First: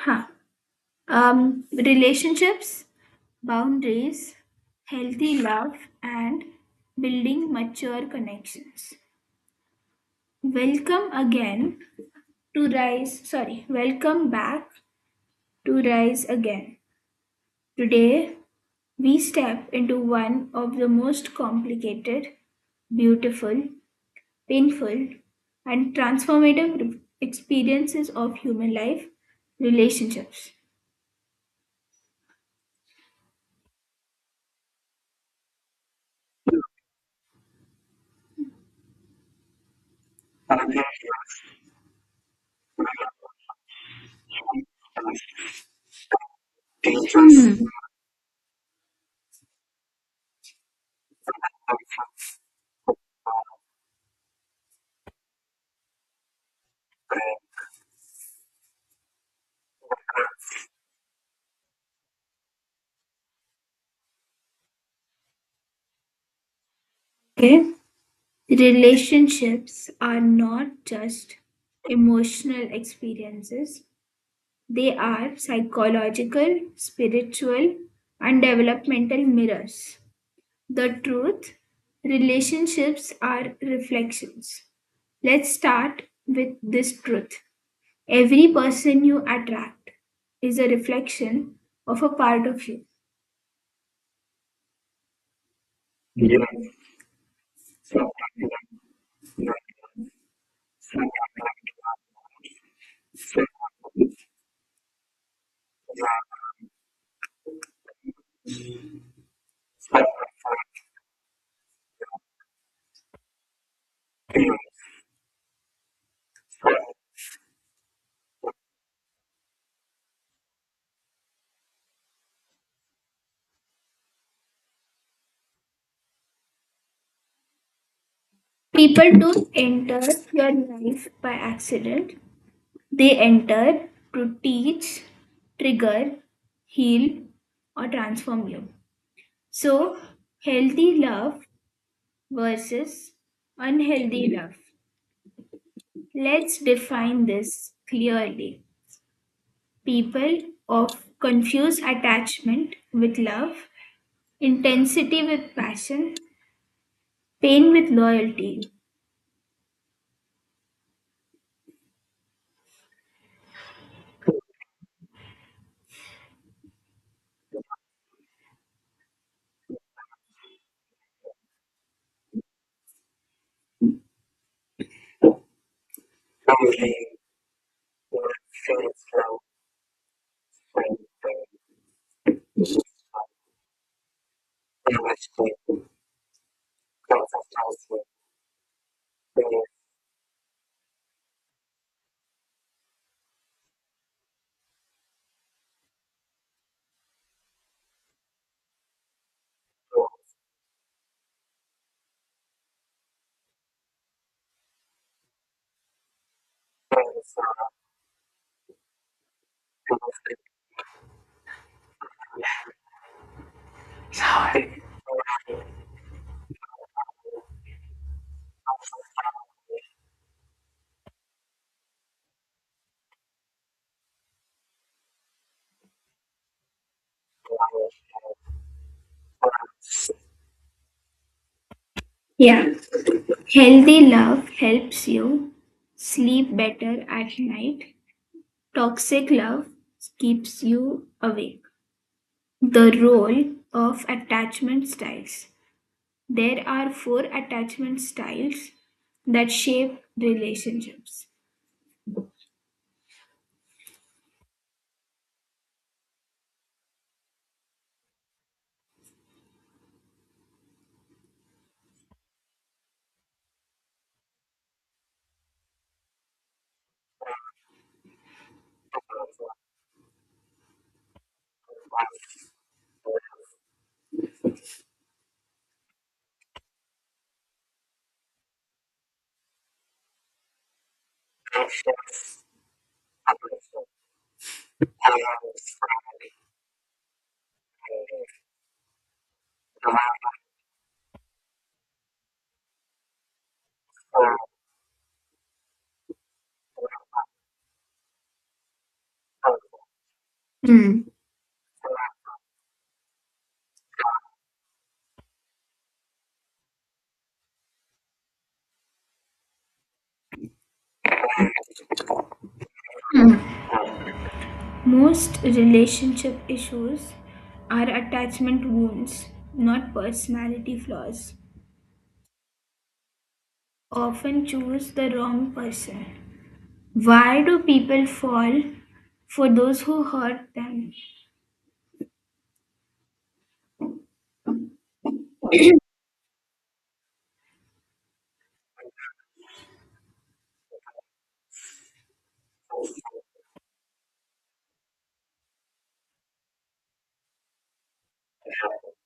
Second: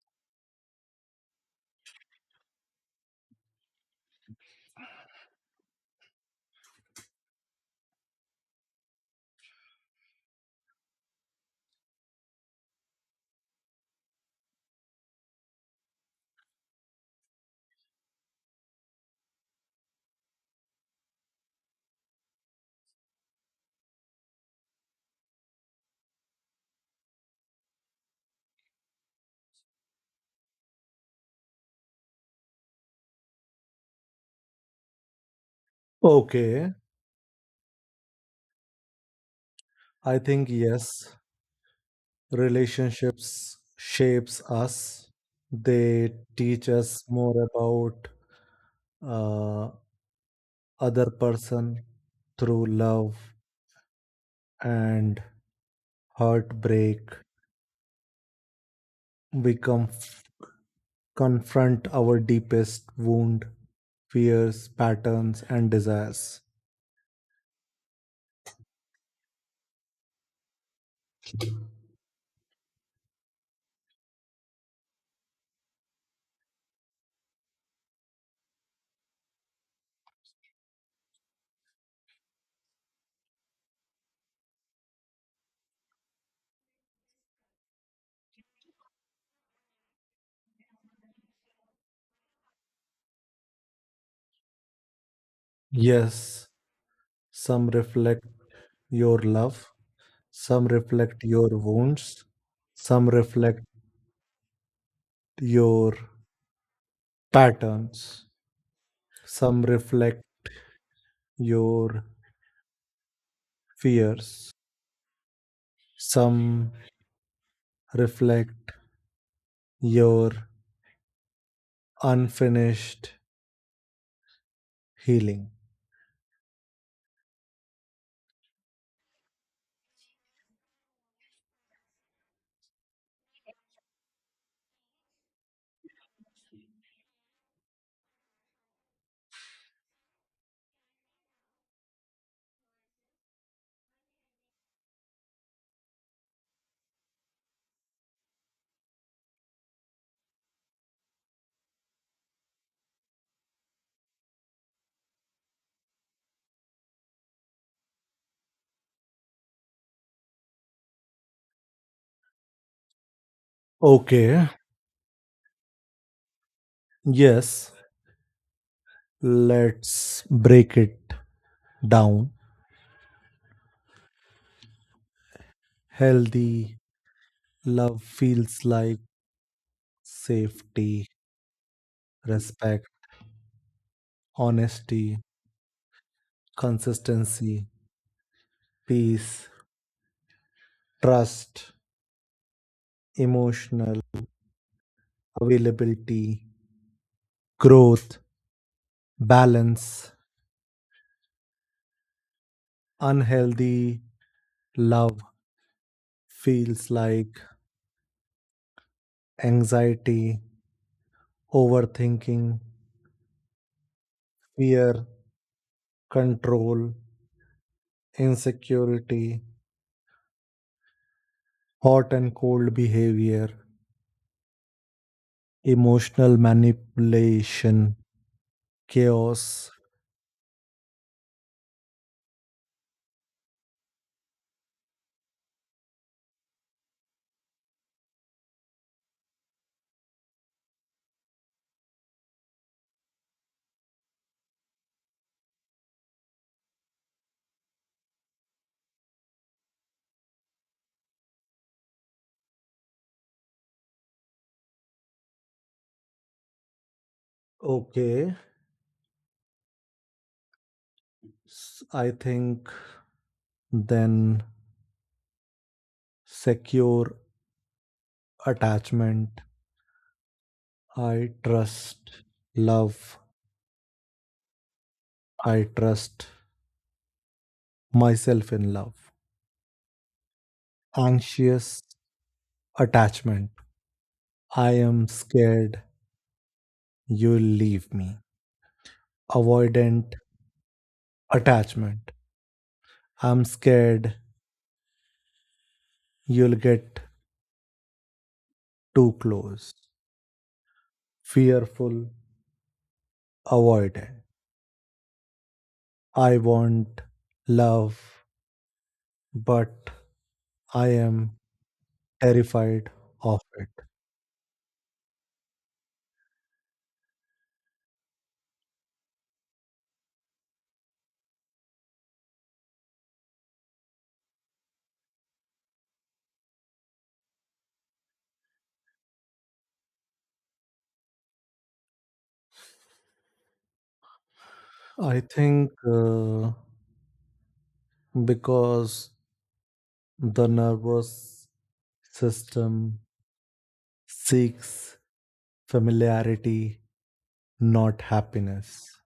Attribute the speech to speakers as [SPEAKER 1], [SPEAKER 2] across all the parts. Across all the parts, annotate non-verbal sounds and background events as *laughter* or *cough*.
[SPEAKER 1] Huh. Relationships, boundaries, healthy love, and building mature connections. Welcome again to Rise. Sorry, Welcome back to Rise Again. Today, we step into one of the most complicated, beautiful, painful, and transformative experiences of human life, relationships.
[SPEAKER 2] Okay, I think yes, relationships shapes us. They teach us more about uh, other person through love and heartbreak. We conf- Confront our deepest wound, fears, patterns, and desires.
[SPEAKER 1] Okay. Relationships are not just emotional experiences, they are psychological, spiritual, and developmental mirrors. The truth: relationships are reflections. Let's start with this truth. Every person you attract is a reflection of a part of you.
[SPEAKER 2] Yes, some reflect your love, some reflect your wounds, some reflect your patterns. Some reflect your fears, some reflect your unfinished healing.
[SPEAKER 1] People don't enter your life by accident. They enter to teach, trigger, heal, or transform you. So, healthy love versus unhealthy love. Let's define this clearly. People of confuse attachment with love, intensity with passion, pain with loyalty.
[SPEAKER 2] Okay, yes, let's break it down. Healthy love feels like safety, respect, honesty, consistency, peace, trust, emotional availability, growth, balance. Unhealthy love feels like anxiety, overthinking, fear, control, insecurity, hot and cold behavior, emotional manipulation, chaos.
[SPEAKER 1] Yeah, healthy love helps you sleep better at night. Toxic love keeps you awake. The role of attachment styles. There are four attachment styles that shape relationships.
[SPEAKER 2] Okay, I think then secure attachment. I trust love. I trust myself in love. Anxious attachment. I am scared you'll leave me. Avoidant attachment. I'm scared you'll get too close.
[SPEAKER 1] Mm.
[SPEAKER 2] Fearful avoidant. I want love, but I am terrified of it.
[SPEAKER 1] Most relationship issues are attachment wounds, not personality flaws. Often choose the wrong person. Why do people fall for those who hurt them?
[SPEAKER 2] I think because the nervous system seeks familiarity, not happiness.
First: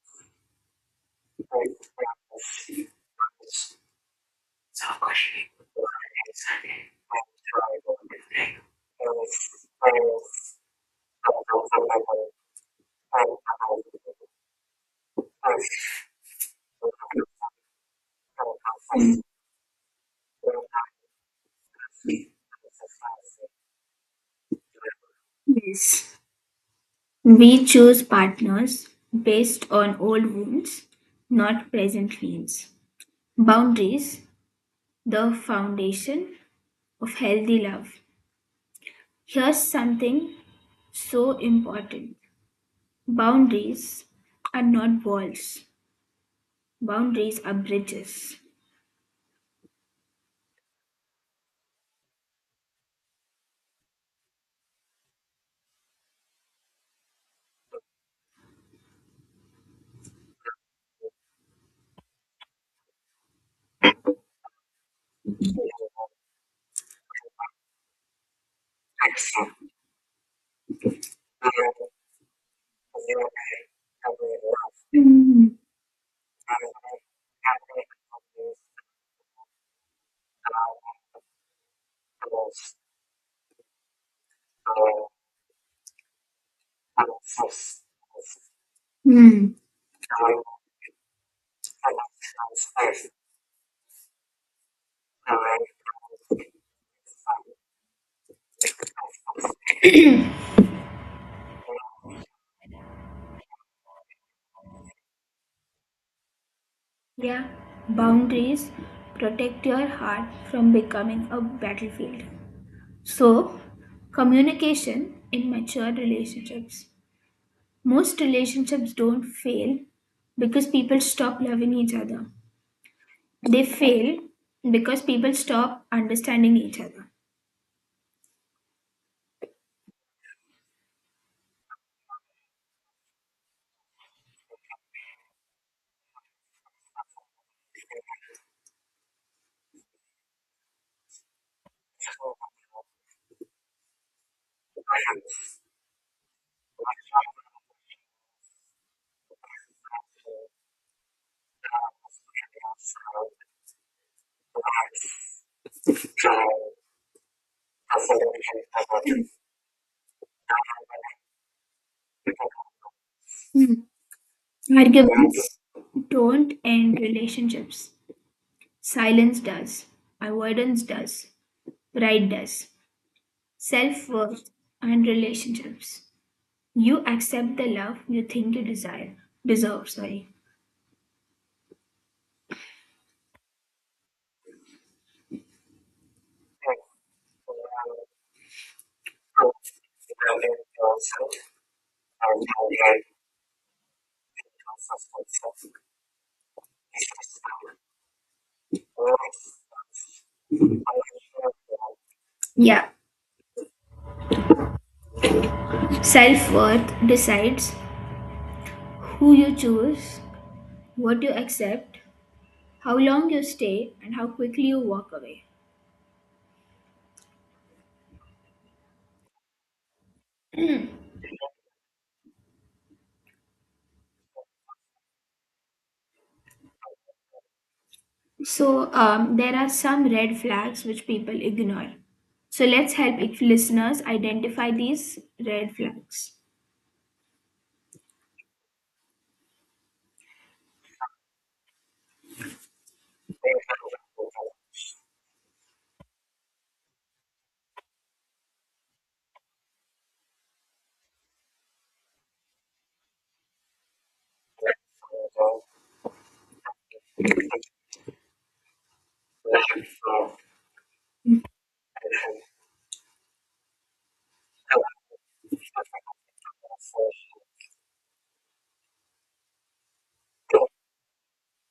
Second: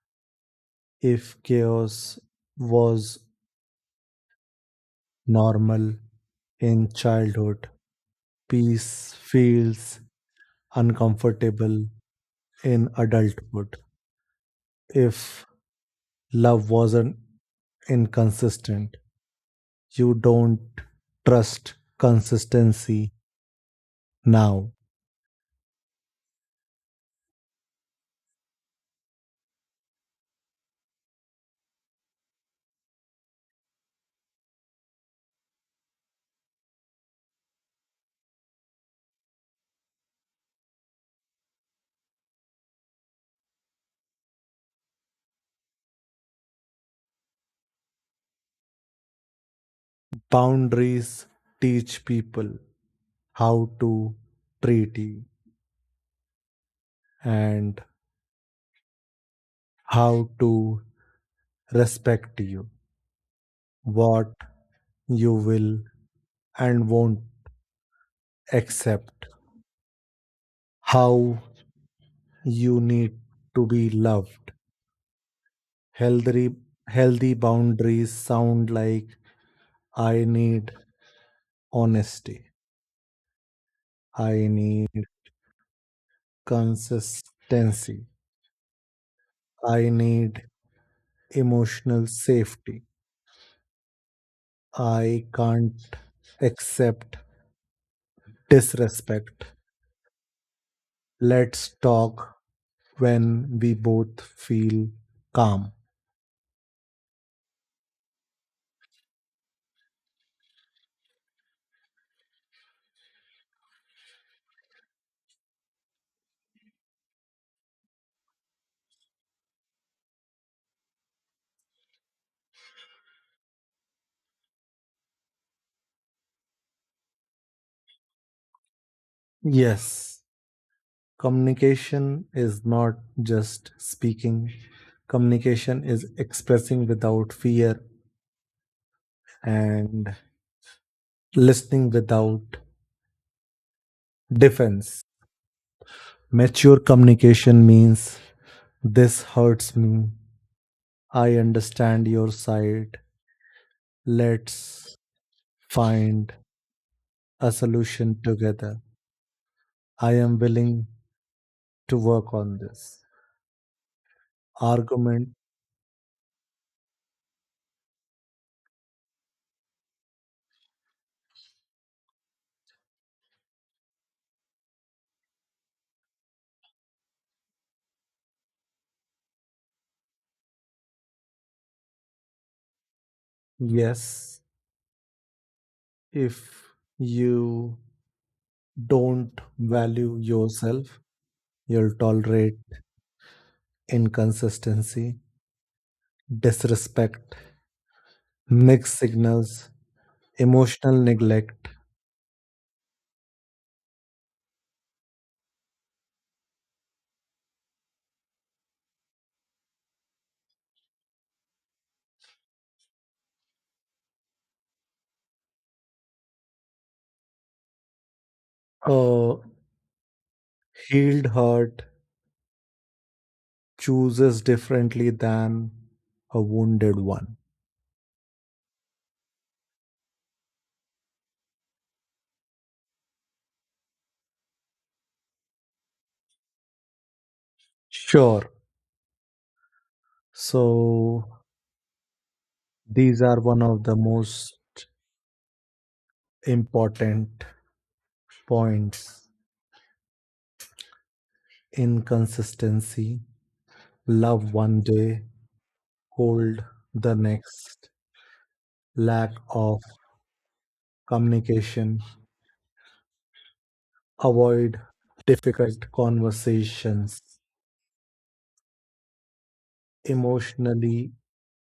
[SPEAKER 2] If chaos was normal in childhood, peace feels uncomfortable in adulthood. If love wasn't inconsistent, you don't trust consistency now.
[SPEAKER 1] Yes. We choose partners based on old wounds, not present needs. Boundaries, the foundation of healthy love. Here's something so important: boundaries are not walls, boundaries are bridges.
[SPEAKER 2] Boundaries teach people how to treat you and how to respect you, what you will and won't accept, how you need to be loved.
[SPEAKER 1] Mm,
[SPEAKER 2] Healthy, healthy boundaries sound like I need honesty, I need consistency,
[SPEAKER 1] mm.
[SPEAKER 2] I need emotional safety, I can't accept disrespect. Let's talk when we both feel calm.
[SPEAKER 1] Yeah, boundaries protect your heart from becoming a battlefield. So, communication in mature relationships. Most relationships don't fail because people stop loving each other. They fail because people stop understanding each other.
[SPEAKER 2] Yes, communication is not just speaking, communication is expressing without fear and listening without defense. Mature communication means this hurts me. I understand your side. Let's find a solution together. I am willing to work on this.
[SPEAKER 1] Hmm.
[SPEAKER 2] Argument
[SPEAKER 1] Arguments don't end relationships. Silence does. Avoidance does. Pride does. Self worth and relationships. You accept the love you think you desire. Deserve, sorry.
[SPEAKER 2] yes, if you don't value yourself, you'll tolerate inconsistency, disrespect, mixed signals, emotional neglect.
[SPEAKER 1] Yeah. Self worth decides who you choose, what you accept, how long you stay, and how quickly you walk away.
[SPEAKER 2] A healed heart chooses differently than a wounded one.
[SPEAKER 1] So, there are some red flags which people ignore. So, let's help if listeners identify these red flags.
[SPEAKER 2] Sure. So these are one of the most important points. Inconsistency, love one day, cold the next, lack of communication, avoid difficult conversations, emotionally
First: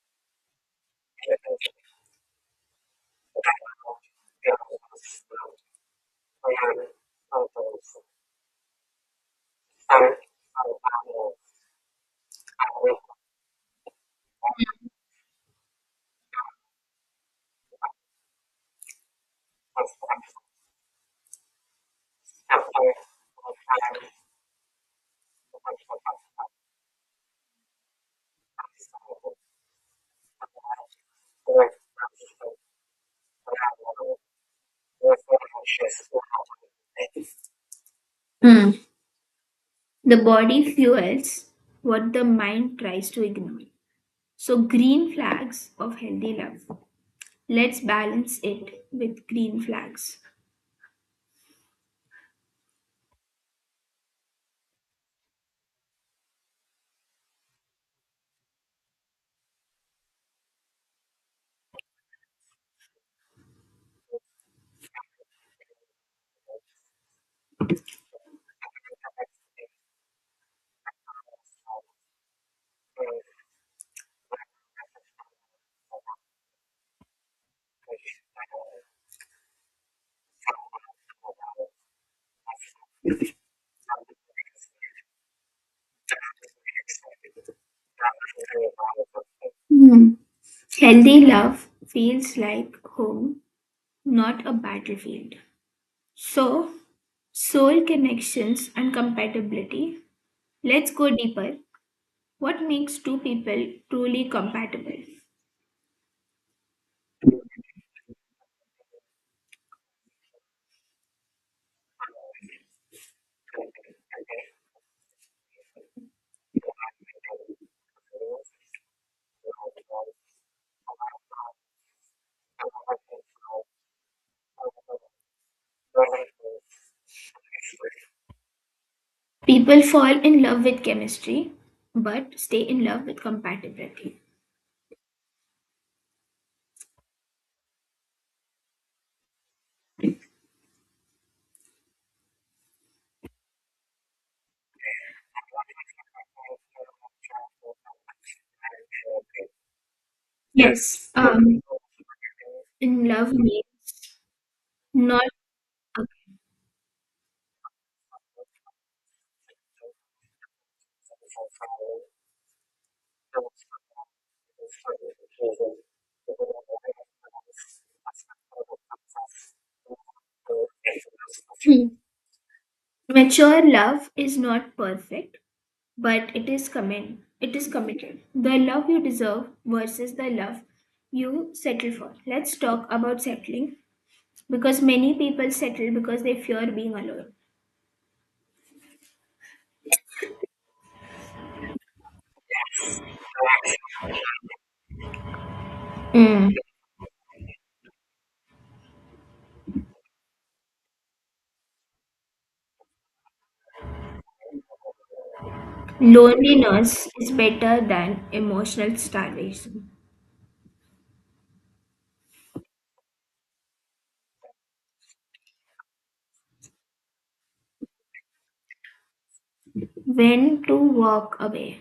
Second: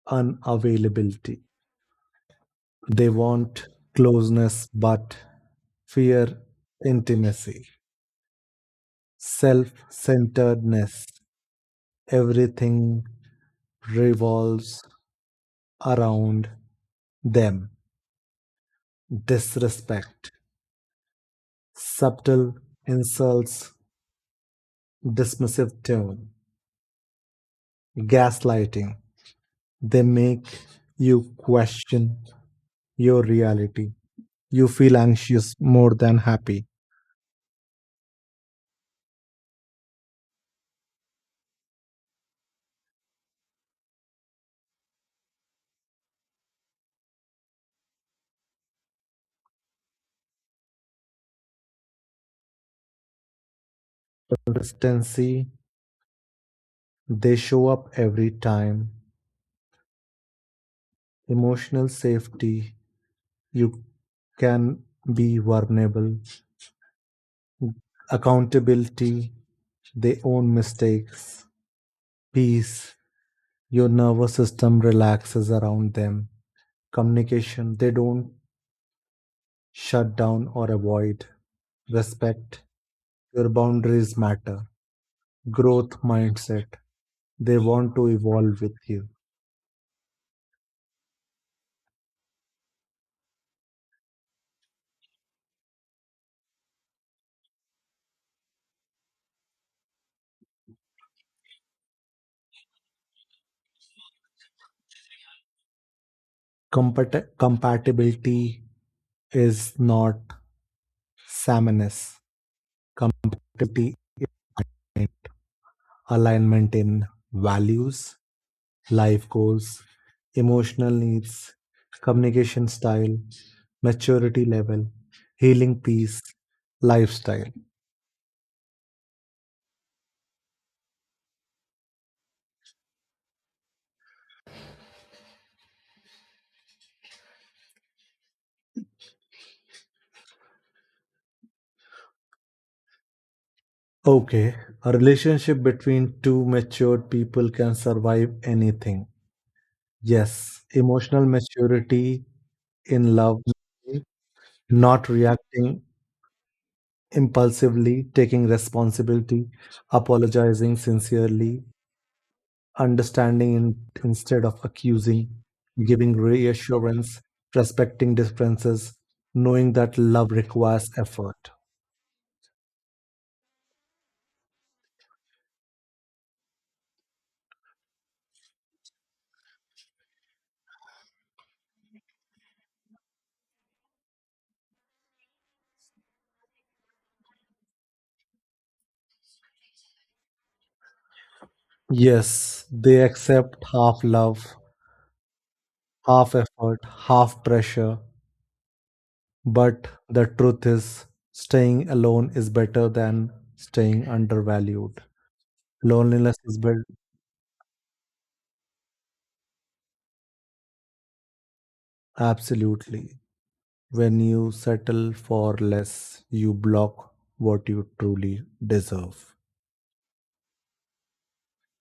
[SPEAKER 2] unavailability. They want closeness but fear intimacy, self centeredness. Everything revolves around them. Disrespect, subtle insults, dismissive tone, gaslighting. They make you question your reality. You feel anxious more than happy.
[SPEAKER 1] Hmm. The body fuels what the mind tries to ignore. So, green flags of healthy love. Let's balance it with green flags.
[SPEAKER 2] Consistency, they show up every time. Emotional safety, you can be vulnerable. Accountability, they own mistakes. Peace, your nervous system relaxes around them. Communication, they don't shut down or avoid. Respect, your boundaries matter. Growth mindset, they want to evolve with you.
[SPEAKER 1] Hmm. Healthy love feels like home, not a battlefield. So, soul connections and compatibility. Let's go deeper. What makes two people truly compatible?
[SPEAKER 2] Compatibility is not sameness. Compatibility is alignment in values, life goals, emotional needs, communication style, maturity level, healing peace, lifestyle.
[SPEAKER 1] People fall in love with chemistry, but stay in love with compatibility.
[SPEAKER 2] Okay, a relationship between two matured people can survive anything. Yes,
[SPEAKER 1] Yes.
[SPEAKER 2] emotional maturity
[SPEAKER 1] In
[SPEAKER 2] in
[SPEAKER 1] love
[SPEAKER 2] love,
[SPEAKER 1] means
[SPEAKER 2] not
[SPEAKER 1] not
[SPEAKER 2] reacting impulsively, taking responsibility, apologizing sincerely, understanding in, instead of accusing, giving reassurance, respecting differences, knowing that love requires effort.
[SPEAKER 1] *clears throat* mature love is not perfect, but it is commit. It is committed. The love you deserve versus the love you settle for. Let's talk about settling, because many people settle because they fear being alone.
[SPEAKER 2] Yes, they accept half love, half
[SPEAKER 1] Mm.
[SPEAKER 2] effort, half pressure, but the truth is staying alone is better than staying undervalued. Loneliness is better,
[SPEAKER 1] Loneliness is better than emotional starvation.
[SPEAKER 2] absolutely. When you settle for less, you block what you truly deserve.
[SPEAKER 1] When to walk away.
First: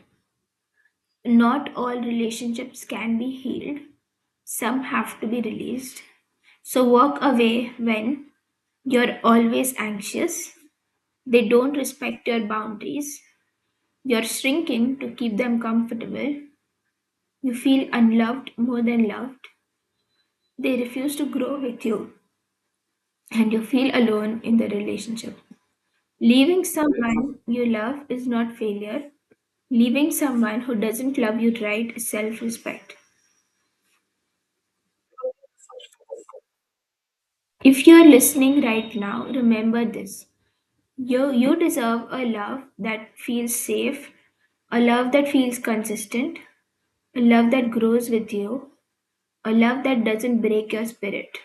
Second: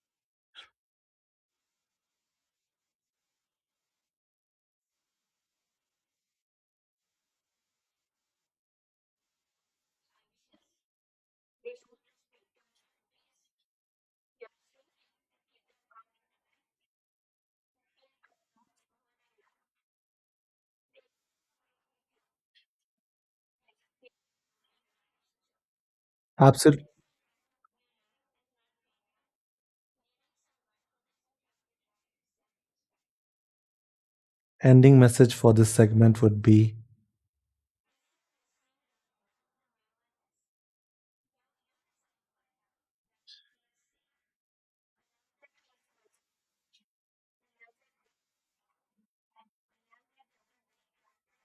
[SPEAKER 1] Not all relationships can be healed, some have to be released. So, walk away when you're always anxious, they don't respect your boundaries, you're shrinking to keep them comfortable, you feel unloved more than loved, they refuse to grow with you, and you feel alone in the relationship. Leaving
[SPEAKER 2] Absolute
[SPEAKER 1] someone you love is not failure. Leaving someone who doesn't love you right is self respect.
[SPEAKER 2] ending message for this segment would be
[SPEAKER 1] If you're listening right now, remember this. You deserve a love that feels safe, a love that feels consistent, a love that grows with you, a love that doesn't break your spirit.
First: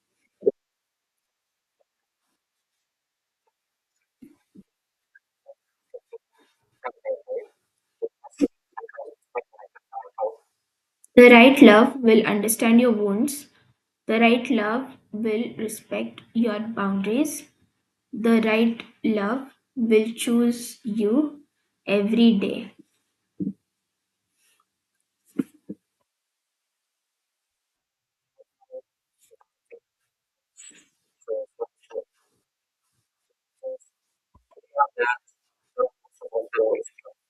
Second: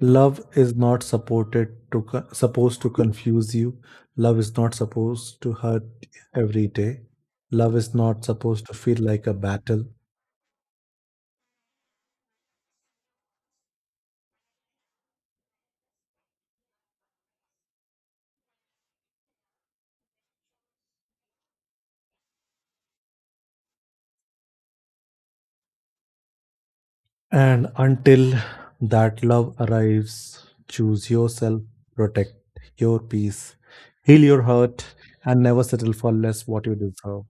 [SPEAKER 2] love is not supported to co- supposed to confuse you. Love is not supposed to hurt every day. Love is not supposed to feel like a battle.
[SPEAKER 1] The right love will understand your wounds, the right love will respect your boundaries, the right love will choose you every day.
[SPEAKER 2] And until that love arrives, choose yourself, protect your peace, heal your hurt, and never settle for less what you deserve.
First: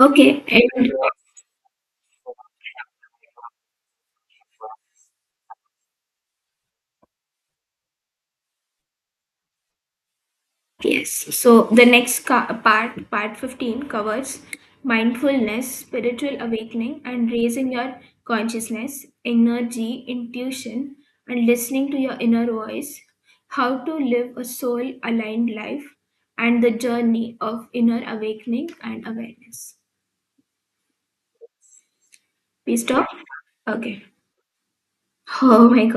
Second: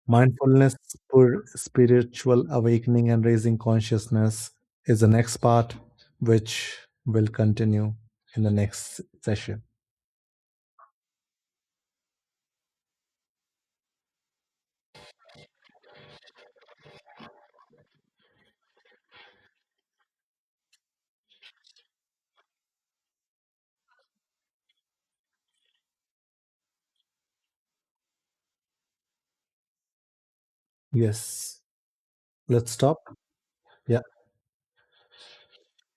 [SPEAKER 1] Okay,
[SPEAKER 2] Mindfulness
[SPEAKER 1] and
[SPEAKER 2] for spiritual awakening and raising consciousness is the next part, which will continue in the next session.
[SPEAKER 1] yes. So the next part, part 15, covers mindfulness, spiritual awakening, and raising your consciousness, energy, intuition, and listening to your inner voice, how to live a soul aligned life, and the journey of inner awakening and awareness.
[SPEAKER 2] Yes, let's
[SPEAKER 1] We
[SPEAKER 2] stop.
[SPEAKER 1] stop?
[SPEAKER 2] Yeah.
[SPEAKER 1] Okay. *laughs* Oh my god.